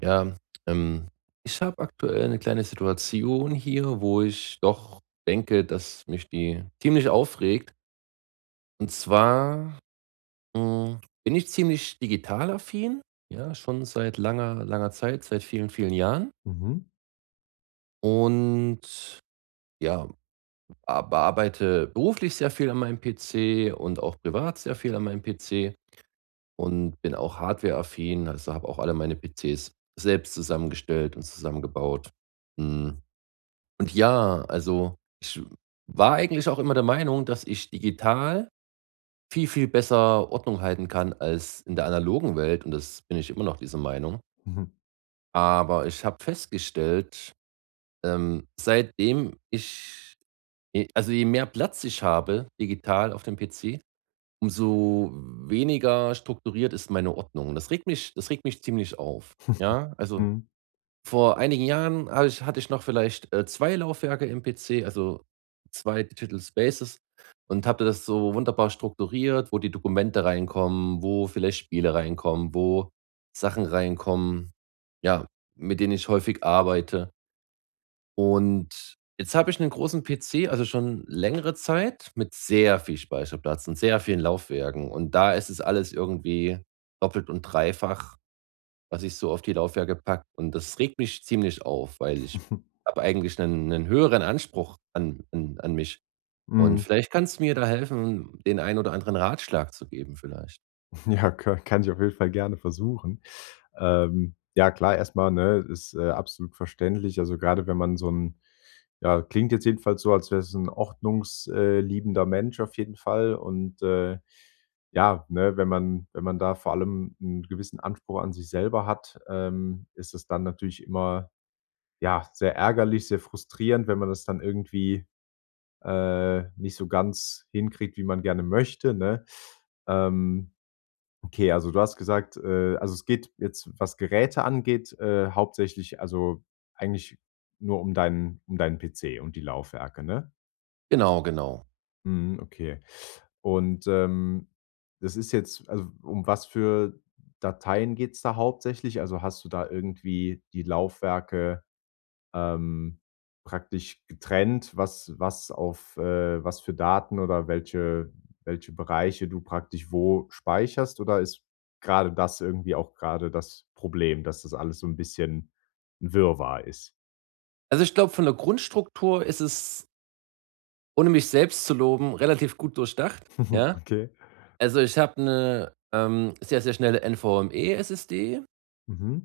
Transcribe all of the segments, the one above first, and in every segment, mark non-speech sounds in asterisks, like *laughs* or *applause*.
Ja, ähm, ich habe aktuell eine kleine Situation hier, wo ich doch denke, dass mich die ziemlich aufregt. Und zwar, bin ich ziemlich digital affin, ja, schon seit langer, langer Zeit, seit vielen, vielen Jahren. Mhm. Und ja, a bearbeite beruflich sehr viel an meinem PC und auch privat sehr viel an meinem PC und bin auch hardwareaffin, also habe auch alle meine PCs selbst zusammengestellt und zusammengebaut. Mhm. Und ja, also, ich war eigentlich auch immer der Meinung, dass ich digital viel, viel besser Ordnung halten kann als in der analogen Welt, und das bin ich immer noch dieser Meinung. Mhm. Aber ich habe festgestellt, seitdem ich je also, je mehr Platz ich habe digital auf dem PC, umso weniger strukturiert ist meine Ordnung. Das regt mich ziemlich auf, *laughs* ja? Also Mhm. vor einigen Jahren habe ich hatte ich noch vielleicht 2 Laufwerke im PC, also 2 Digital Spaces, und habe das so wunderbar strukturiert, wo die Dokumente reinkommen, wo vielleicht Spiele reinkommen, wo Sachen reinkommen, ja, mit denen ich häufig arbeite. Und jetzt habe ich einen großen PC, also schon längere Zeit mit sehr viel Speicherplatz und sehr vielen Laufwerken, und da ist es alles irgendwie doppelt und dreifach, was ich so auf die Laufwerke packe. Und das regt mich ziemlich auf, weil ich habe eigentlich einen höheren Anspruch an mich. Und Mhm. vielleicht kannst du mir da helfen, den einen oder anderen Ratschlag zu geben vielleicht. Ja, ka kann ich auf jeden Fall gerne versuchen. Ja, klar, erstmal, ne, ist, absolut verständlich. Also, gerade wenn man so ein ja, klingt jetzt jedenfalls so, als wäre es ein ordnungsliebender Mensch auf jeden Fall. Und, ja, ne, wenn man da vor allem einen gewissen Anspruch an sich selber hat, ist es dann natürlich immer, ja, sehr ärgerlich, sehr frustrierend, wenn man das dann irgendwie nicht so ganz hinkriegt, wie man gerne möchte, ne? Ähm, okay, also du hast gesagt, also es geht jetzt, was Geräte angeht, hauptsächlich, also eigentlich nur um deinen PC und die Laufwerke, ne? Genau, genau. Mhm, okay. Und, das ist jetzt also um was für Dateien geht's da hauptsächlich? Also, hast du da irgendwie die Laufwerke, ähm, praktisch getrennt, was für Daten oder welche Bereiche du praktisch wo speicherst? Oder ist gerade das irgendwie auch gerade das Problem, dass das alles so ein bisschen 'n Wirrwarr ist? Also, ich glaube, von der Grundstruktur ist es, ohne mich selbst zu loben, relativ gut durchdacht, ja? Okay. Also, ich habe eine sehr, sehr schnelle NVMe SSD. Mhm.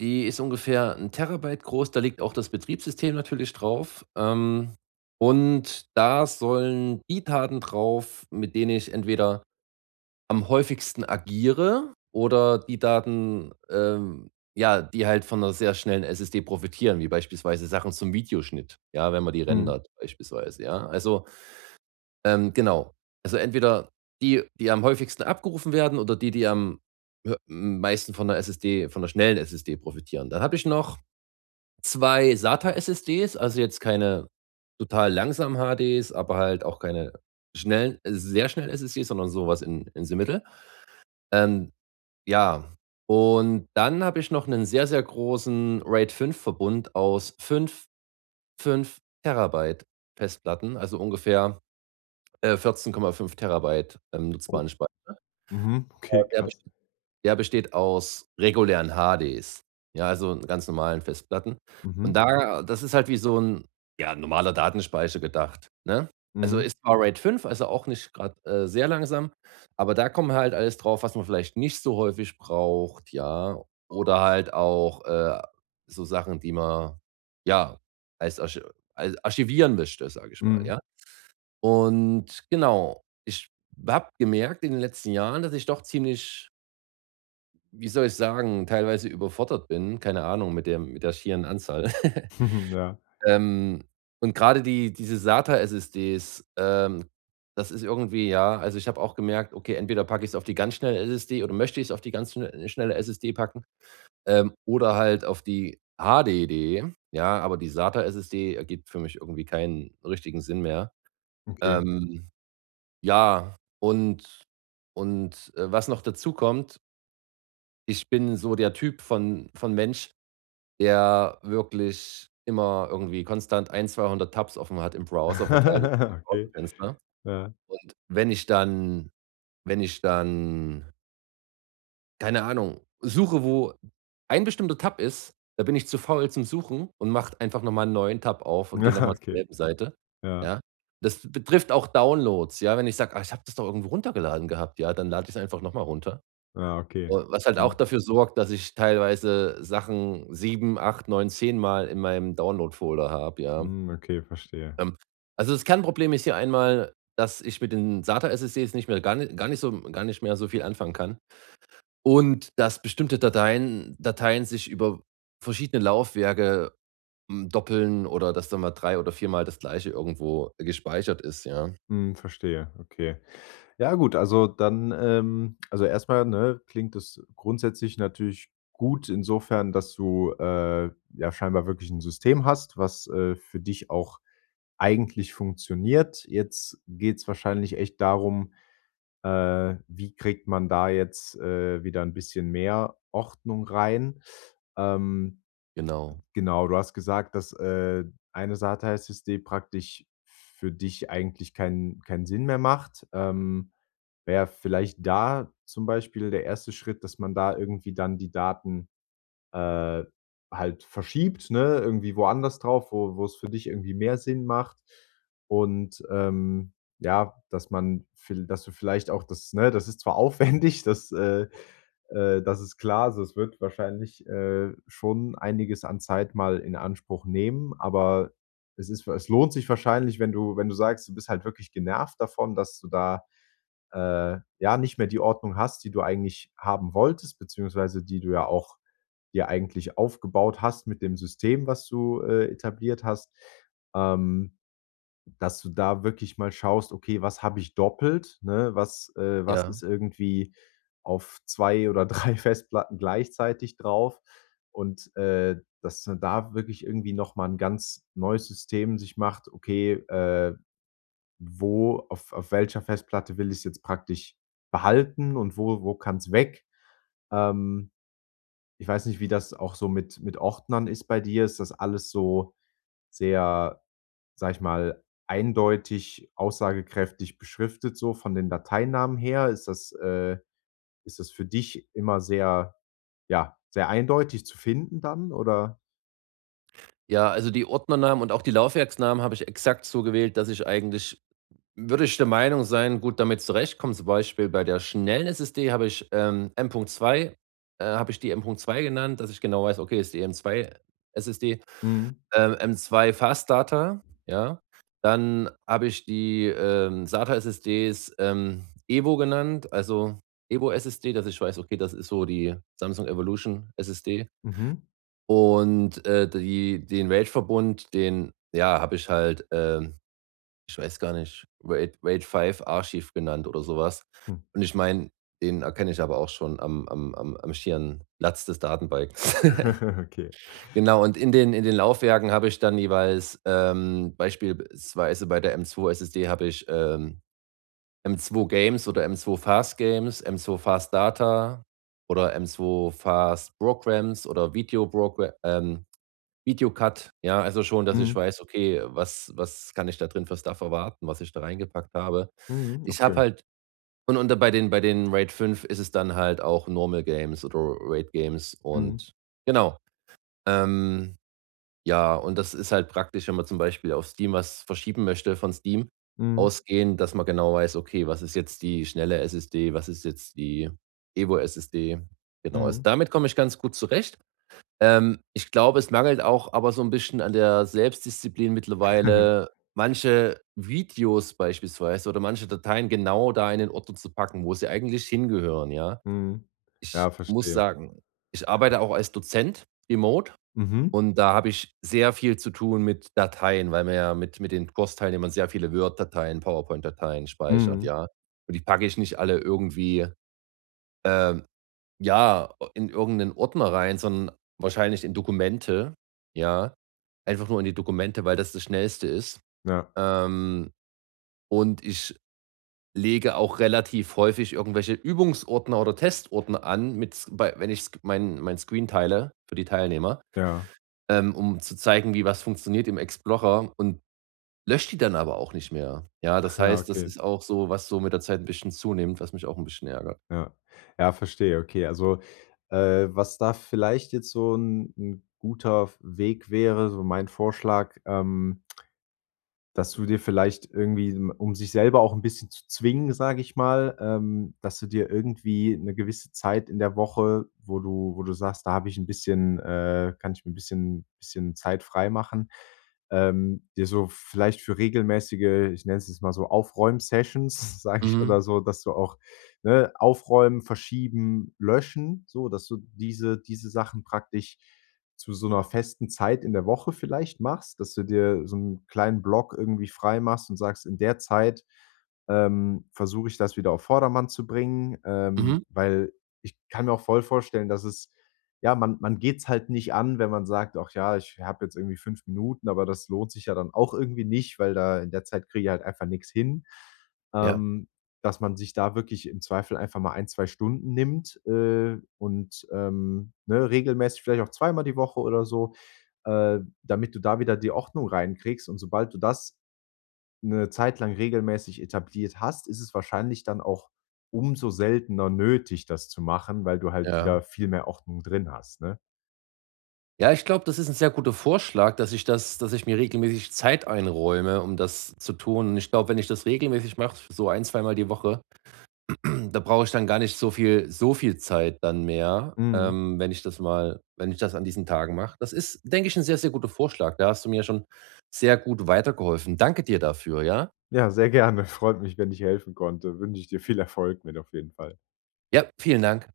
Die ist ungefähr ein Terabyte groß, da liegt auch das Betriebssystem natürlich drauf. Und da sollen die Daten drauf, mit denen ich entweder am häufigsten agiere, oder die Daten, ja, die halt von 'ner sehr schnellen SSD profitieren, wie beispielsweise Sachen zum Videoschnitt, ja, wenn man die Mhm. rendert beispielsweise, ja? Also, genau. Also entweder die, die am häufigsten abgerufen werden, oder die, die am hö meisten von 'ner SSD, von der schnellen SSD profitieren. Dann habe ich noch 2 SATA-SSDs, also jetzt keine total langsamen HDs, aber halt auch keine schnellen sehr schnellen SSDs, sondern sowas in the middle. Ähm, ja, und dann habe ich noch einen sehr, sehr großen raid fünf verbund aus fünf Terabyte Festplatten, also ungefähr, 14,5 Terabyte, Oh. nutzbaren Speicher. Mhm. *laughs* Äh, Okay, der krass. Der besteht aus regulären HDs, ja, also ganz normalen Festplatten. Und Mhm. da das ist halt wie so 'n, ja, normaler Datenspeicher gedacht, ne? Also, Mhm. ist zwar RAID fünf, also auch nicht grad, sehr langsam, aber da kommen halt alles drauf, was man vielleicht nicht so häufig braucht, ja, oder halt auch, so Sachen, die man, ja, als archi als archivieren möchte, sage ich mal, Mhm. ja. Und genau, ich habe gemerkt in den letzten Jahren, dass ich doch ziemlich, wie soll ich sagen, teilweise überfordert bin, keine Ahnung, mit der schieren Anzahl. *laughs* *laughs* Ja, Ähm, und gerade diese SATA-SSDs, das ist irgendwie, ja, also, ich habe auch gemerkt, okay, entweder packe ich es auf die ganz schnelle SSD, oder möchte ich es auf die ganz schnelle SSD packen, oder halt auf die HDD, ja, aber die SATA-SSD ergibt für mich irgendwie keinen richtigen Sinn mehr. okay. Ähm, ja, und was noch dazu kommt, ich bin so der Typ von Mensch, der wirklich immer irgendwie konstant 1, 200 Tabs offen hat im Browser, verteilt über mein *laughs* Okay, Browserfenster. ja. Und wenn ich dann, keine Ahnung, suche, wo ein bestimmter Tab ist, da bin ich zu faul zum Suchen und mache einfach noch mal 'n neuen Tab auf und gehe noch Ja, mal zur okay. selben Seite, Ja, ja? Das betrifft auch Downloads, ja? Wenn ich sage: „Ah, ich habe das doch irgendwo runtergeladen gehabt“, ja, dann lade ich es einfach noch mal runter. ja, okay. Was halt auch Mhm. dafür sorgt, dass ich teilweise Sachen 7, 8, 9, 10 Mal in meinem Download-Folder habe, ja. Mhm, okay, verstehe. Ähm, also, das Kernproblem ist hier einmal, dass ich mit den SATA-SSDs nicht mehr gar ni gar nicht so gar nicht mehr so viel anfangen kann, und dass bestimmte Dateien sich über verschiedene Laufwerke doppeln, oder dass da mal 3 oder viermal das Gleiche irgendwo gespeichert ist, ja. Mhm, verstehe, okay. Ja, gut, also dann, also erstmal, ne, klingt das grundsätzlich natürlich gut insofern, dass du, ja, scheinbar wirklich ein System hast, was, für dich auch eigentlich funktioniert. Jetzt geht's wahrscheinlich echt darum, wie kriegt man da jetzt, wieder ein bisschen mehr Ordnung rein? Ähm Genau. Genau, du hast gesagt, dass, eine Satellite-System praktisch für dich eigentlich keinen Sinn mehr macht. Wäre vielleicht da zum Beispiel der erste Schritt, dass man da irgendwie dann die Daten äh, halt verschiebt, ne, irgendwie woanders drauf, wo es für dich irgendwie mehr Sinn macht. Und, ja, dass du vielleicht auch das, ne, das ist zwar *laughs* aufwendig, das ist klar, also, es wird wahrscheinlich, schon einiges an Zeit mal in Anspruch nehmen, aber es lohnt sich wahrscheinlich, wenn du sagst, du bist halt wirklich genervt davon, dass du da, ja, nicht mehr die Ordnung hast, die du eigentlich haben wolltest, beziehungsweise die du ja auch dir eigentlich aufgebaut hast mit dem System, was du, etabliert hast, ähm, dass du da wirklich mal schaust: „Okay, was habe ich doppelt, ne? Was Ja. ist irgendwie auf 2 oder *laughs* 3 Festplatten gleichzeitig drauf?" Und, dass man da wirklich irgendwie noch mal 'n ganz neues System sich macht: „Okay, wo auf welcher Festplatte will ich es jetzt praktisch behalten, und wo kann es weg? Ähm, Ich weiß nicht, wie das auch so mit Ordnern ist bei dir. Ist das alles so sehr, sage ich mal, eindeutig, aussagekräftig beschriftet so von den Dateinamen her? Ist das für dich immer sehr eindeutig zu finden dann oder?" Ja, also, die Ordnernamen und auch die Laufwerksnamen habe ich exakt so gewählt, dass ich eigentlich, würde ich der Meinung sein, gut damit zurechtkommen, zum Beispiel bei der schnellen SSD habe ich, M.2, habe ich die M.2 genannt, dass ich genau weiß, okay, ist die M2-SSD, Mhm. M2 Fast Data, ja. Dann habe ich die, SATA-SSDs, Evo genannt, also Evo-SSD, dass ich weiß, okay, das ist so die Samsung Evolution SSD, Mhm. und, die den RAID-Verbund, den, ja, habe ich halt, ich weiß gar nicht, Raid 5 Archiv genannt oder sowas. Hm. Und ich meine, den erkenne ich aber auch schon am schieren Latz des Datenbikes. *laughs* *laughs* Okay. Genau, und in den Laufwerken habe ich dann jeweils, beispielsweise bei der M2-SSD habe ich, M2-Games oder M2-Fast-Games, M2-Fast-Data oder M2-Fast-Programs oder Video-Progr Videocut, ja, also schon, dass ich Mhm. weiß, okay, was was kann ich da drin für Stuff erwarten, was ich da reingepackt habe. Mhm. Ich habe Okay. halt, und und bei den RAID 5 ist es dann halt auch Normal Games oder Raid Games, Mhm. und genau. Ähm, ja, und das ist halt praktisch, wenn man zum Beispiel auf Steam was verschieben möchte, von Steam Mhm. ausgehend, dass man genau weiß, okay, was ist jetzt die schnelle SSD, was ist jetzt die Evo SSD. Genau, also Mhm. damit komme ich ganz gut zurecht. Ich glaube, es mangelt auch aber so ein bisschen an der Selbstdisziplin *laughs* mittlerweile, manche Videos beispielsweise oder manche Dateien genau da in den Ordner zu packen, wo sie eigentlich hingehören, ja. Mhm. Ich Ja, muss verstehe. sagen, ich arbeite auch als Dozent remote, Mhm. und da habe ich sehr viel zu tun mit Dateien, weil man ja mit den Kursteilnehmern sehr viele Word-Dateien, PowerPoint-Dateien speichert, Mhm. ja. Und die packe ich nicht alle irgendwie, ähm ja, in irgendeinen Ordner rein, sondern wahrscheinlich in Dokumente, ja. Einfach nur in die Dokumente, weil das das Schnellste ist. Ja, Ähm, und ich lege auch relativ häufig irgendwelche Übungsordner oder Testordner an, mit s bei wenn ich sk mein Screen teile für die Teilnehmer, ja, um zu zeigen, wie was funktioniert im Explorer, und lösche die dann aber auch nicht mehr. Ja, *laughs* das ja, heißt, das okay. ist auch so, was so mit der Zeit ein bisschen zunimmt, was mich auch ein bisschen ärgert. Ja. Ja, verstehe, okay. Also, was da vielleicht jetzt so ein 'n guter Weg wäre, so mein Vorschlag: dass du dir vielleicht irgendwie, um sich selber auch ein bisschen zu zwingen, sage ich mal, dass du dir irgendwie eine gewisse Zeit in der Woche, wo du sagst: „Da habe ich ein bisschen, kann ich mir ein bisschen Zeit freimachen", dir so vielleicht für regelmäßige, ich nenne es jetzt mal so, Aufräum-Sessions, *laughs* sage ich Mhm, oder so, dass du auch, ne, aufräumen, verschieben, löschen, so, dass du diese Sachen praktisch zu so einer festen Zeit in der Woche vielleicht machst, dass du dir so einen kleinen Block irgendwie frei machst und sagst: „In der Zeit, versuche ich das wieder auf Vordermann zu bringen." mhm. Weil ich kann mir auch voll vorstellen, dass man geht's halt nicht an, wenn man sagt: „Ach ja, ich habe jetzt irgendwie 5 Minuten", aber das lohnt sich ja dann auch irgendwie nicht, weil da in der Zeit kriege ich halt einfach nichts hin. Ja, Ähm, Dass man sich da wirklich im Zweifel einfach mal ein, 2 Stunden nimmt, und, ne, regelmäßig vielleicht auch zweimal die Woche oder so, damit du da wieder die Ordnung reinkriegst. Und sobald du das eine Zeit lang regelmäßig etabliert hast, ist es wahrscheinlich dann auch umso seltener nötig, das zu machen, weil du halt ja. wieder viel mehr Ordnung drin hast, ne? Ja, ich glaube, das ist ein sehr guter Vorschlag, dass ich mir regelmäßig Zeit einräume, um das zu tun. Und ich glaube, wenn ich das regelmäßig mache, so ein zweimal die Woche, *clears throat* da brauche ich dann gar nicht so viel Zeit dann mehr, Mhm. Wenn ich das an diesen Tagen mache. Das ist, denke ich, ein sehr, sehr guter Vorschlag. Da hast du mir schon sehr gut weitergeholfen. Danke dir dafür, ja? Ja, sehr gerne. *laughs* Freut mich, wenn ich helfen konnte. Wünsche ich dir viel Erfolg mit auf jeden Fall. Ja, vielen Dank.